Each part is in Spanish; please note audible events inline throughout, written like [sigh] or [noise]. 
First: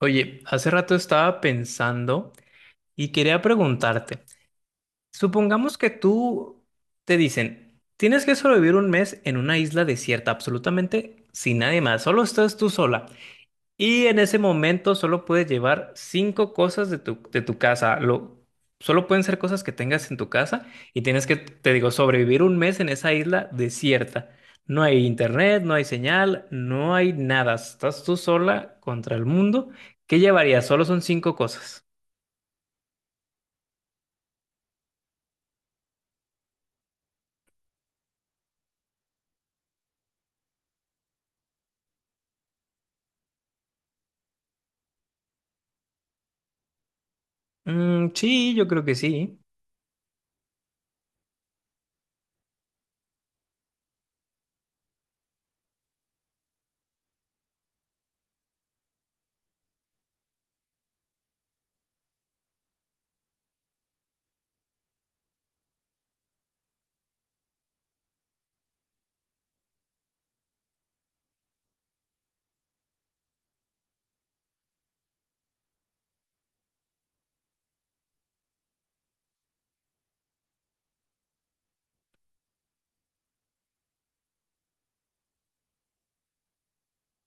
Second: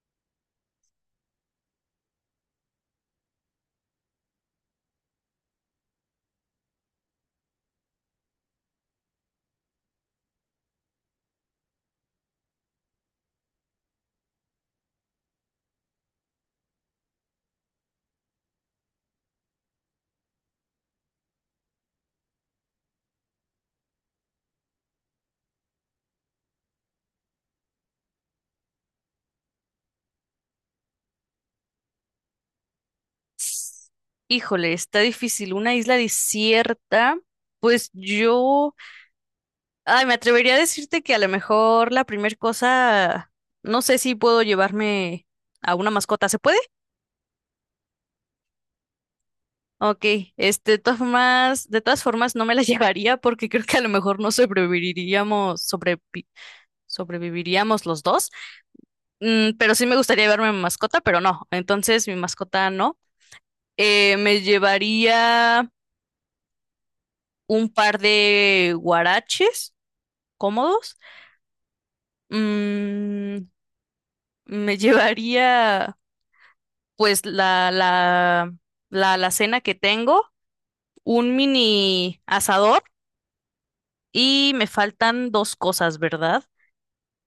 Oye, hace rato estaba pensando y quería preguntarte, supongamos que tú te dicen, tienes que sobrevivir un mes en una isla desierta, absolutamente sin nadie más, solo estás tú sola. Y en ese momento solo puedes llevar cinco cosas de tu casa. Solo pueden ser cosas que tengas en tu casa y tienes que, te digo, sobrevivir un mes en esa isla desierta. No hay internet, no hay señal, no hay nada. Estás tú sola contra el mundo. ¿Qué llevarías? Solo son cinco cosas. Híjole, está difícil. Una isla desierta, pues yo, ay, me atrevería a decirte que a lo mejor la primera cosa, no sé si puedo llevarme a una mascota. ¿Se puede? Mm, sí, yo creo que sí. Ok, este, de todas formas no me la [laughs] llevaría porque creo que a lo mejor no sobreviviríamos, sobreviviríamos los dos. Pero sí me gustaría llevarme mi mascota, pero no. Entonces mi mascota no. Me llevaría un par de guaraches cómodos. Mm, Me [laughs] llevaría pues la alacena que tengo, un mini asador y me faltan dos cosas, ¿verdad?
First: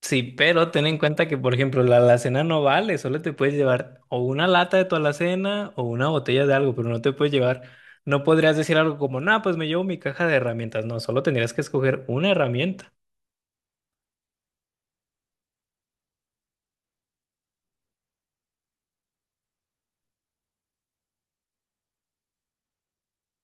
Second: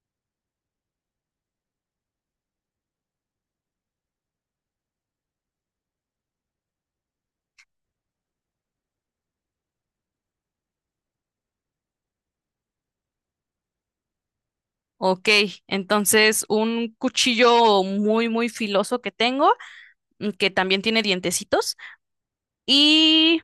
Sí, pero ten en cuenta que, por ejemplo, la alacena no vale, solo te puedes llevar o una lata de tu alacena o una botella de algo, pero no te puedes llevar, no podrías decir algo como, no, pues me llevo mi caja de herramientas, no, solo tendrías que escoger una herramienta, Ok, entonces un cuchillo muy, muy filoso que tengo, que también tiene dientecitos y,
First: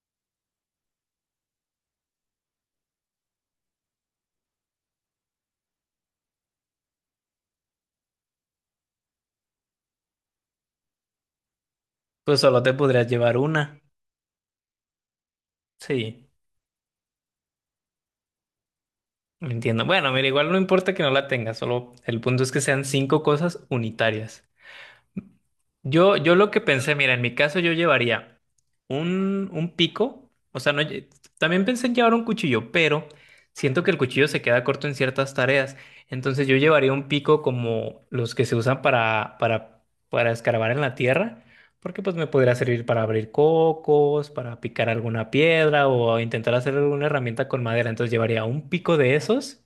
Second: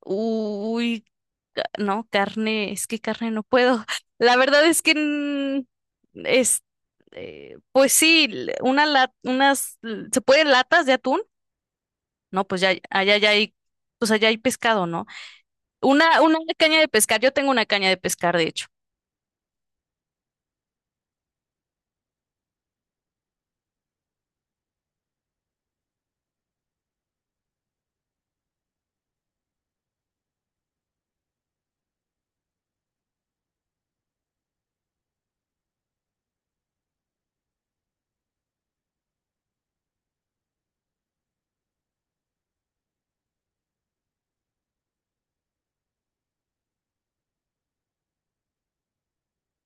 uy, no, carne, es que carne no puedo. [laughs] La verdad es que es, pues sí, l- una la- unas, l- ¿se pueden latas de atún? pues No, pues solo ya, te podrías llevar una, pues allá hay pescado, ¿no? Una, sí, una caña de pescar, yo tengo una caña de pescar, de hecho. entiendo. Bueno, mira, igual no importa que no la tengas, solo el punto es que sean cinco cosas unitarias. Yo lo que pensé, mira, en mi caso yo llevaría un pico, o sea, no, también pensé en llevar un cuchillo, pero siento que el cuchillo se queda corto en ciertas tareas, entonces yo llevaría un pico como los que se usan para, escarbar en la tierra, porque pues me podría servir para abrir cocos, para picar alguna piedra o intentar hacer alguna herramienta con madera, entonces llevaría un pico de esos,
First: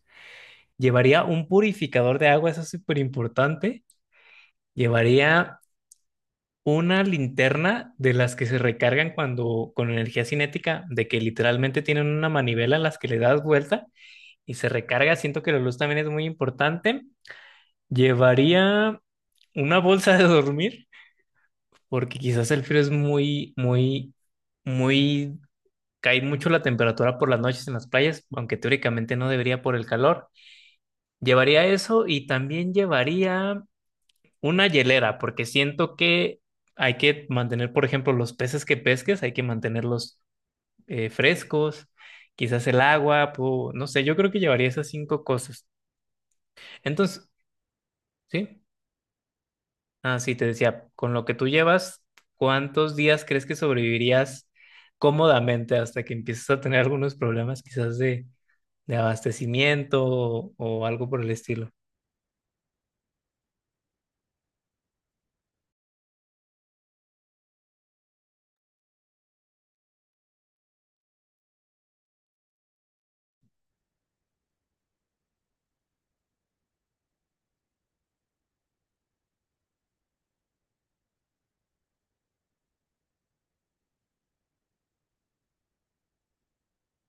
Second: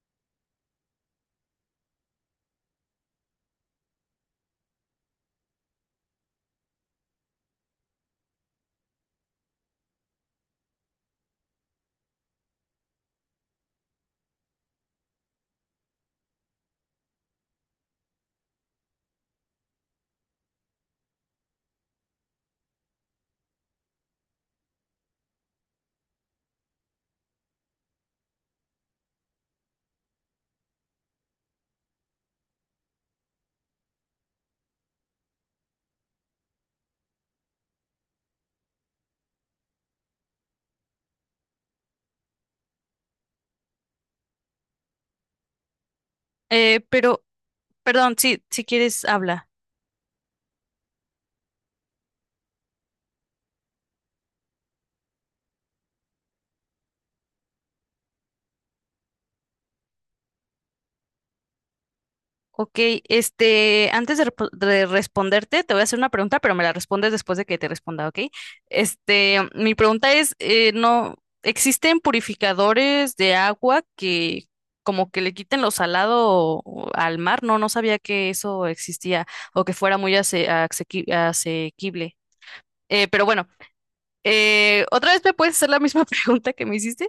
llevaría un purificador de agua, eso es súper importante. Llevaría una linterna de las que se recargan cuando con energía cinética, de que literalmente tienen una manivela a las que le das vuelta y se recarga. Siento que la luz también es muy importante. Llevaría una bolsa de dormir, porque quizás el frío es muy, muy, muy, cae mucho la temperatura por las noches en las playas, aunque teóricamente no debería por el calor. Llevaría eso y también llevaría una hielera, porque siento que hay que mantener, por ejemplo, los peces que pesques, hay que mantenerlos frescos, quizás el agua, no sé, yo creo que llevaría esas cinco cosas. Eh, pero, Entonces, Perdón, sí, ¿sí? si quieres, habla. Ah, sí, te decía, con lo que tú llevas, ¿cuántos días crees que sobrevivirías cómodamente hasta que empieces a tener algunos problemas quizás de abastecimiento o algo por el estilo? Ok, este, antes de responderte, te voy a hacer una pregunta, pero me la respondes después de que te responda, ¿ok? Este, mi pregunta es, no, ¿existen purificadores de agua que como que le quiten lo salado al mar? No, no sabía que eso existía o que fuera muy asequible. Pero bueno, ¿otra vez me puedes hacer la misma [laughs] pregunta que me hiciste?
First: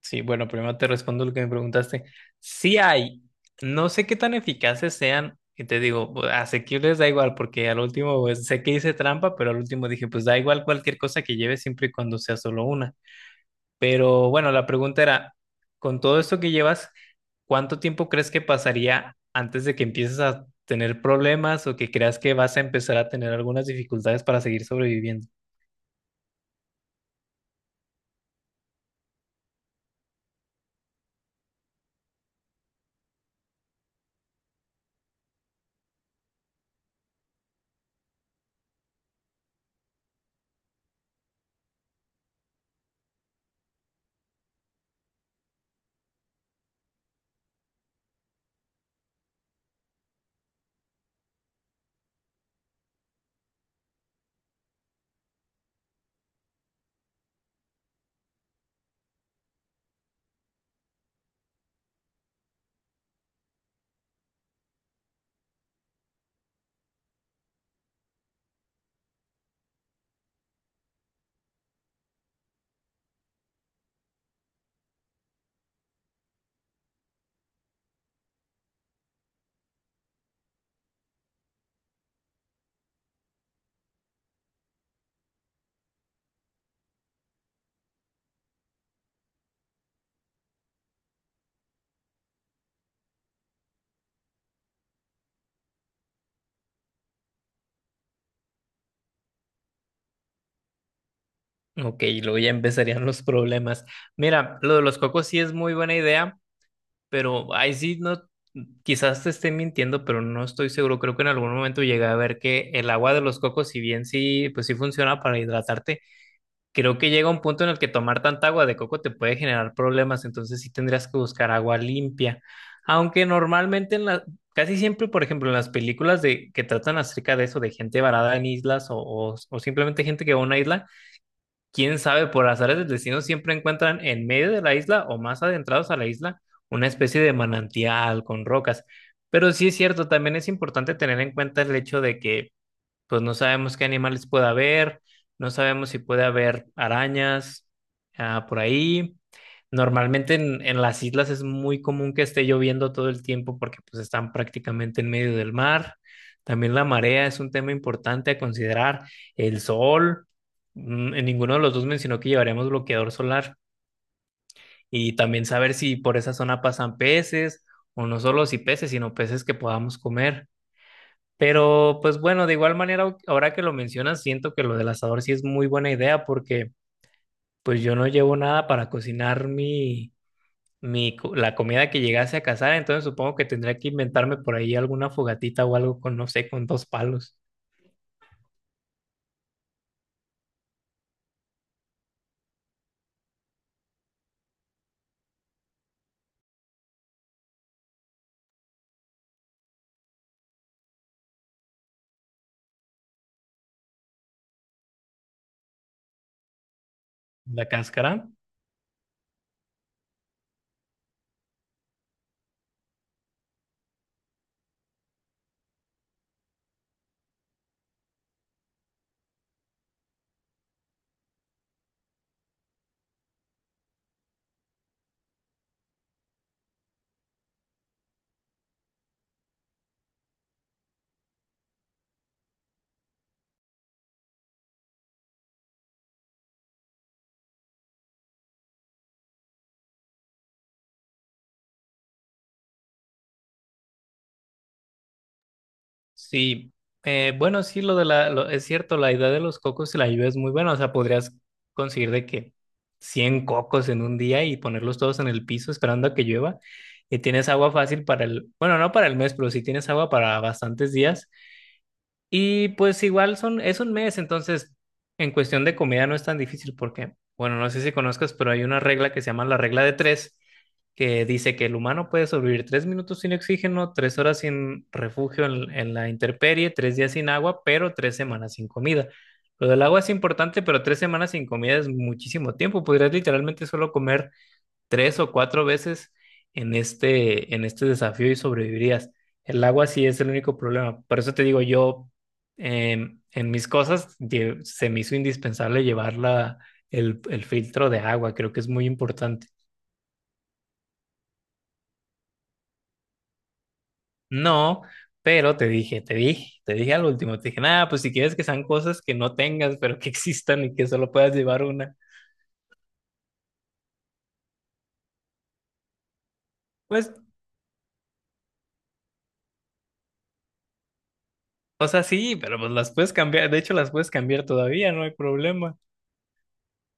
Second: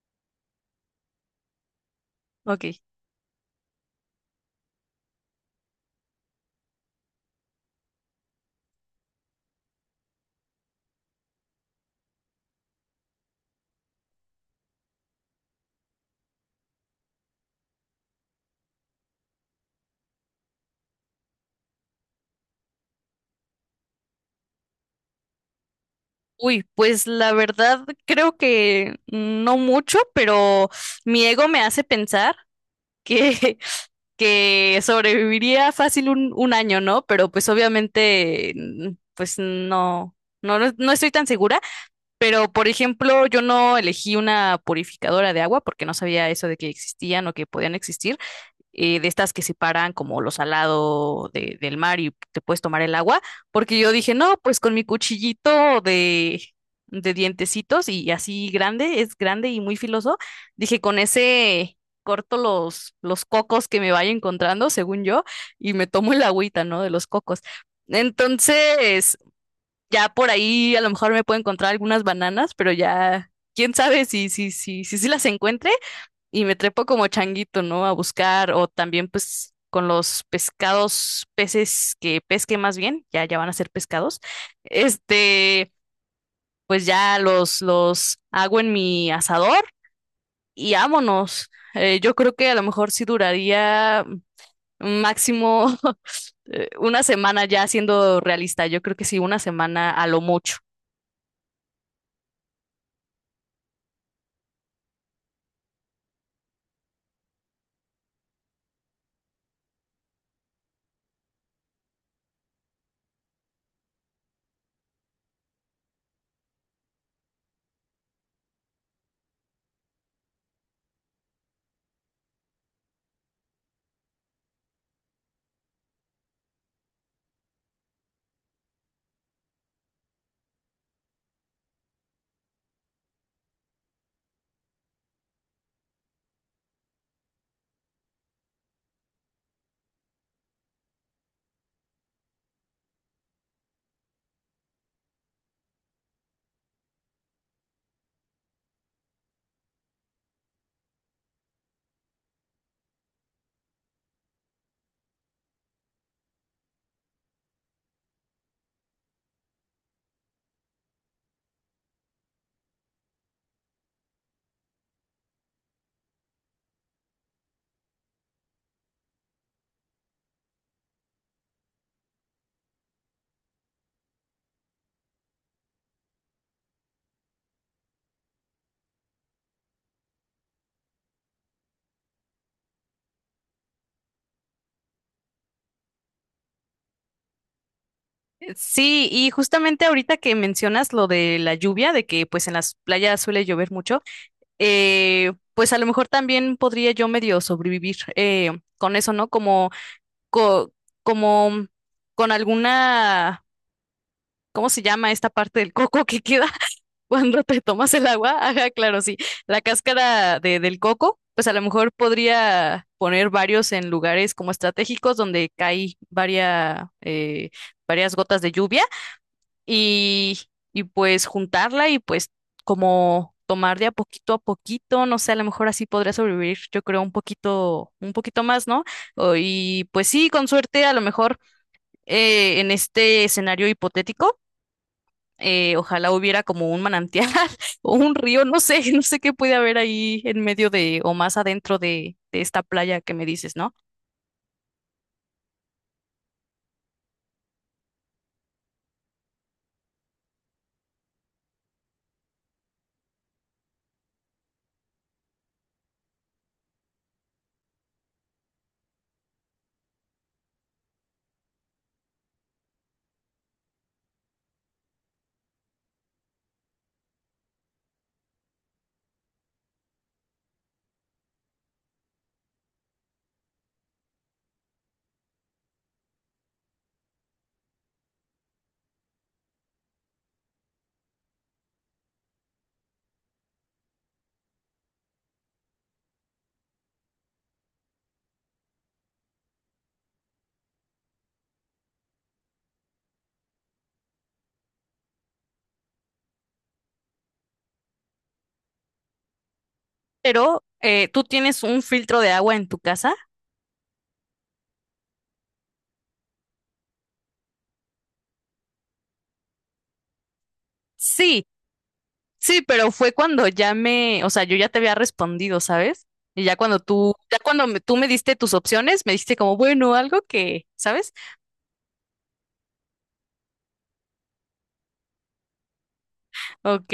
Sí, bueno, primero te respondo lo que me preguntaste. Ok. Sí hay, no sé qué tan eficaces sean, y te digo, asequibles da igual, porque al último pues, sé que hice trampa, pero al último dije, pues da igual cualquier cosa que lleves siempre y cuando sea solo una. Pero bueno, la pregunta era, con todo esto que llevas, ¿cuánto tiempo crees que pasaría antes de que empieces a tener problemas o que creas que vas a empezar a tener algunas dificultades para seguir sobreviviendo? Uy, pues la verdad creo que no mucho, pero mi ego me hace pensar que, [laughs] que sobreviviría fácil un año, ¿no? Pero pues obviamente, pues no, no, no no estoy tan segura. Pero por ejemplo, yo no elegí una purificadora de agua porque no sabía eso de que existían o que podían existir de estas que separan como lo salado del mar y te puedes tomar el agua, porque yo dije, no, pues con mi cuchillito de dientecitos y así grande, es grande y muy filoso, dije, con ese corto los cocos que me vaya encontrando, según yo, y me tomo el agüita, ¿no? De los cocos. Entonces, ya por ahí a lo mejor me puedo encontrar algunas bananas, pero ya, quién sabe si las encuentre y me trepo como changuito, ¿no? A buscar o también pues con los pescados, peces que pesque más bien, ya van a ser pescados. Este, pues ya los hago en mi asador y vámonos. Yo creo que a lo mejor sí duraría máximo [laughs] 1 semana ya siendo realista. Yo creo que sí, 1 semana a lo mucho. Ok, luego ya empezarían los problemas. Mira, lo de los cocos sí es muy buena idea, pero ahí sí no, quizás te esté mintiendo, pero no estoy seguro. Creo que en algún momento llegué a ver que el agua de los cocos, si bien sí, pues sí funciona para hidratarte, creo que llega un punto en el que tomar tanta agua de coco te puede generar problemas, entonces sí tendrías que buscar agua limpia. Aunque normalmente casi siempre, por ejemplo, en las películas de que tratan acerca de eso, de gente varada en islas o simplemente gente que va a una isla. Quién sabe, por azares del destino siempre encuentran en medio de la isla o más adentrados a la isla una especie de manantial con rocas. Pero sí es cierto, también es importante tener en cuenta el hecho de que pues no sabemos qué animales puede haber, no sabemos si puede haber arañas por ahí. Normalmente en las islas es muy común que esté lloviendo todo el tiempo porque pues están prácticamente en medio del mar. También la marea es un tema importante a considerar. El sol, en ninguno de los dos mencionó que llevaremos bloqueador solar y también saber si por esa zona pasan peces o no solo si peces, sino peces que podamos comer. Pero pues bueno, de igual manera, ahora que lo mencionas, siento que lo del asador sí es muy buena idea porque pues yo no llevo nada para cocinar mi, la comida que llegase a cazar, entonces supongo que tendría que inventarme por ahí alguna fogatita o algo con, no sé, con dos palos, Sí, y justamente ahorita que mencionas lo de la lluvia, de que pues en las playas suele llover mucho, pues a lo mejor también podría yo medio sobrevivir con eso, ¿no? Co- como con alguna, ¿cómo se llama esta parte del coco que queda [laughs] cuando te la tomas el cáscara. agua? Ajá, claro, sí. La cáscara del coco, pues a lo mejor podría poner varios en lugares como estratégicos donde cae varias gotas de lluvia y, y, pues juntarla y pues como tomar de a poquito, no sé, a lo mejor así podría sobrevivir, yo creo, un poquito más, ¿no? Y pues sí, con suerte, a lo mejor en este escenario hipotético, ojalá hubiera como un manantial [laughs] o un río, no sé, [laughs] no sé qué puede haber ahí en medio de o más adentro de esta playa que me dices, ¿no? Sí, bueno, sí, lo de la, lo- es cierto, la idea de los cocos y la lluvia es muy buena, o sea, podrías conseguir de que 100 cocos en un día y ponerlos todos en el piso esperando a que llueva y tienes agua fácil para el, bueno, no para el mes, pero sí tienes agua para bastantes días y pues igual son, es un mes, entonces en cuestión de comida no es tan difícil porque, bueno, no sé si conozcas, pero hay una regla que se llama la regla de tres, que dice que el humano puede sobrevivir 3 minutos sin oxígeno, 3 horas sin refugio en la intemperie, 3 días sin agua, pero 3 semanas sin comida. Lo del agua es importante, pero 3 semanas sin comida es muchísimo tiempo. Podrías literalmente solo comer tres o cuatro veces en este desafío y sobrevivirías. El agua sí es el único problema. Por eso te digo, yo en mis cosas se me hizo indispensable llevar el filtro de agua. Creo que es muy importante. Pero ¿tú tienes un filtro de agua en tu casa? No, pero te dije, te dije, te dije al último, te dije, nada, pues si quieres que sean cosas que no tengas, pero que existan y que solo puedas Sí. llevar una. Sí, pero fue cuando ya me, o sea, yo ya te había respondido, ¿sabes? Y Pues, ya cuando tú me diste tus opciones, me diste como, bueno, algo que, ¿sabes? o sea, sí, pero pues las puedes cambiar. De hecho, las puedes cambiar todavía, no hay problema. Ok.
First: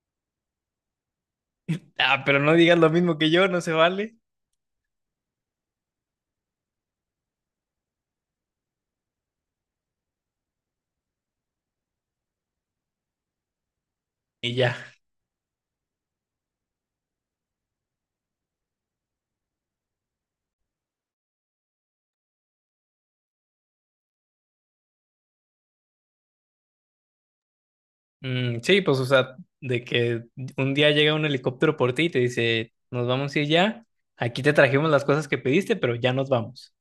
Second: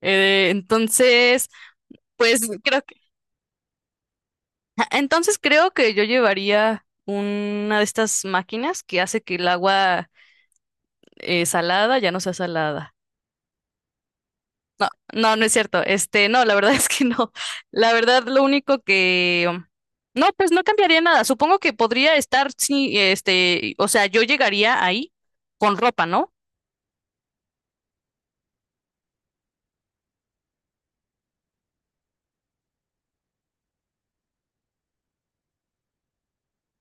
Entonces, Ah, pero pues no digas creo lo que, mismo que yo, no se vale. [laughs] entonces creo que yo llevaría una de estas máquinas que hace que el agua salada ya no sea salada. Y ya. No, no, no es cierto. Este, no, la verdad [laughs] es que no. La verdad, lo único que... um, no, pues no cambiaría nada. Supongo que podría estar, sí, este, o sea, yo llegaría ahí con ropa, ¿no? Mm, sí, pues, o sea, de que un día llega un helicóptero por ti y te dice, nos vamos a ir ya, aquí te trajimos las cosas que pediste, pero ya nos vamos.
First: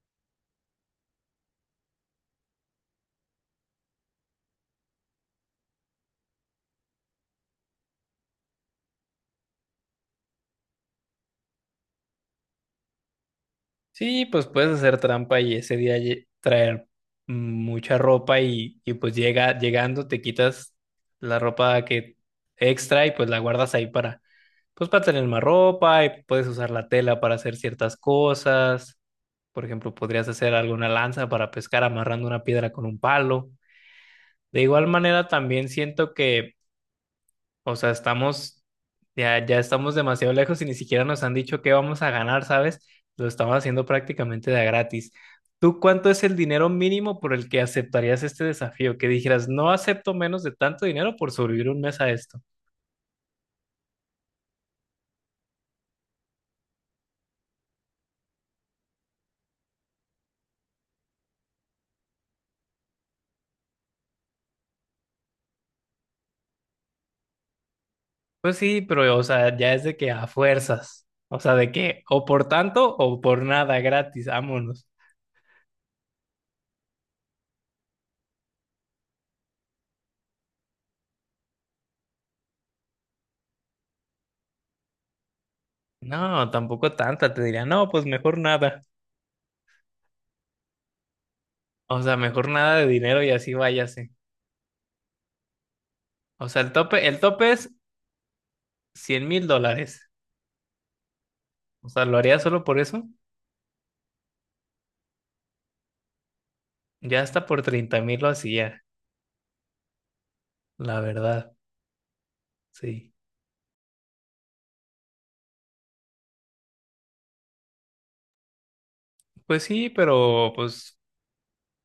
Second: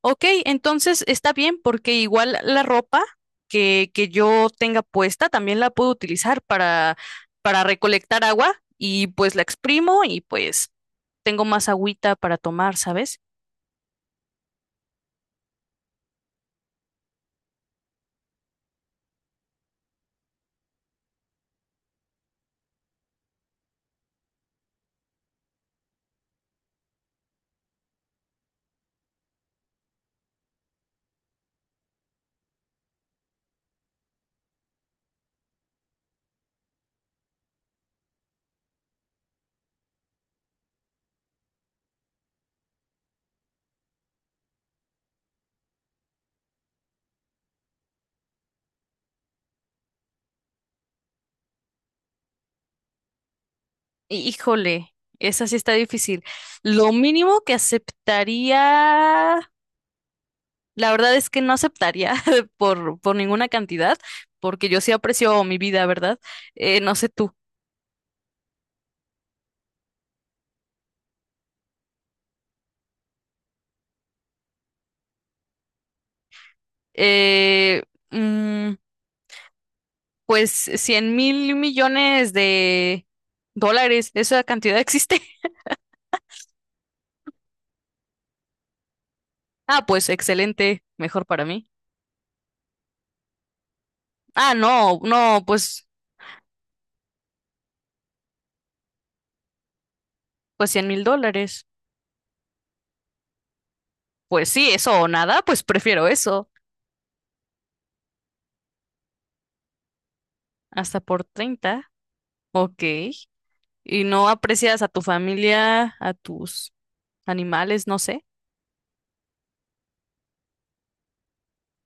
Ok, entonces está bien porque igual la ropa que yo tenga puesta también la puedo utilizar para recolectar agua y pues la exprimo y pues tengo más agüita para tomar, ¿sabes? Sí, pues puedes hacer trampa y ese día traer mucha ropa y pues llega, llegando te quitas la ropa que extra y pues la guardas ahí para, pues para tener más ropa y puedes usar la tela para hacer ciertas cosas. Por ejemplo, podrías hacer alguna lanza para pescar amarrando una piedra con un palo. De igual manera, también siento que, o sea, estamos, ya estamos demasiado lejos y ni siquiera nos han dicho qué vamos a ganar, ¿sabes? Lo estamos haciendo prácticamente de a gratis. ¿Tú cuánto es el dinero mínimo por el que aceptarías este desafío? Que dijeras, no acepto menos de tanto dinero por sobrevivir un mes a esto. Híjole, esa sí está difícil. Lo mínimo que aceptaría, la verdad es que no aceptaría [laughs] por ninguna cantidad, porque yo sí aprecio mi vida, ¿verdad? No sé tú. Pues sí, pero, o sea, ya es de que a fuerzas. O sea, de que o por tanto o por nada gratis, vámonos. Eh, mm, pues $100,000,000,000, ¿esa cantidad existe? [laughs] No, tampoco tanta, te diría, no, pues mejor nada. Ah, pues excelente, mejor para mí. O sea, mejor nada de dinero y así váyase. Ah, no, no, pues, O sea, el tope es $100,000. pues $100,000. O sea, lo haría solo por eso. Pues sí, eso o nada, pues prefiero eso. Ya hasta por 30,000 lo hacía, la Hasta por verdad. 30. Ok. Sí. Y no aprecias a tu familia, a tus animales, no sé. Pues sí, pero pues,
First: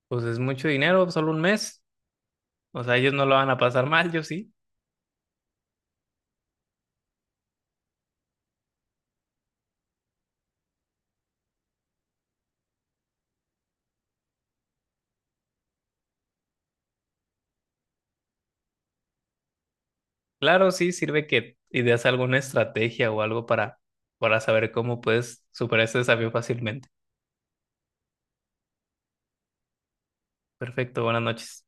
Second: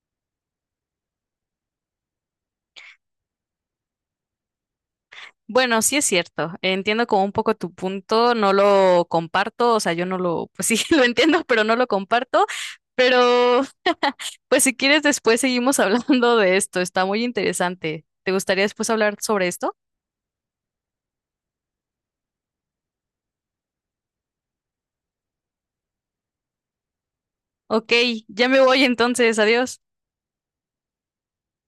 pues es mucho dinero, solo un mes. O sea, ellos no lo van a pasar mal, yo sí. Bueno, sí es cierto, entiendo como un poco tu punto, no lo comparto, o sea, yo no lo, pues sí, [laughs] lo entiendo, pero no lo comparto, pero pues si quieres después seguimos [laughs] hablando de esto, está muy interesante. ¿Te gustaría después hablar sobre esto? Claro, sí, sirve que ideas alguna estrategia o algo para, saber cómo puedes superar ese desafío fácilmente. Ok, ya me voy entonces, adiós. Perfecto, buenas noches.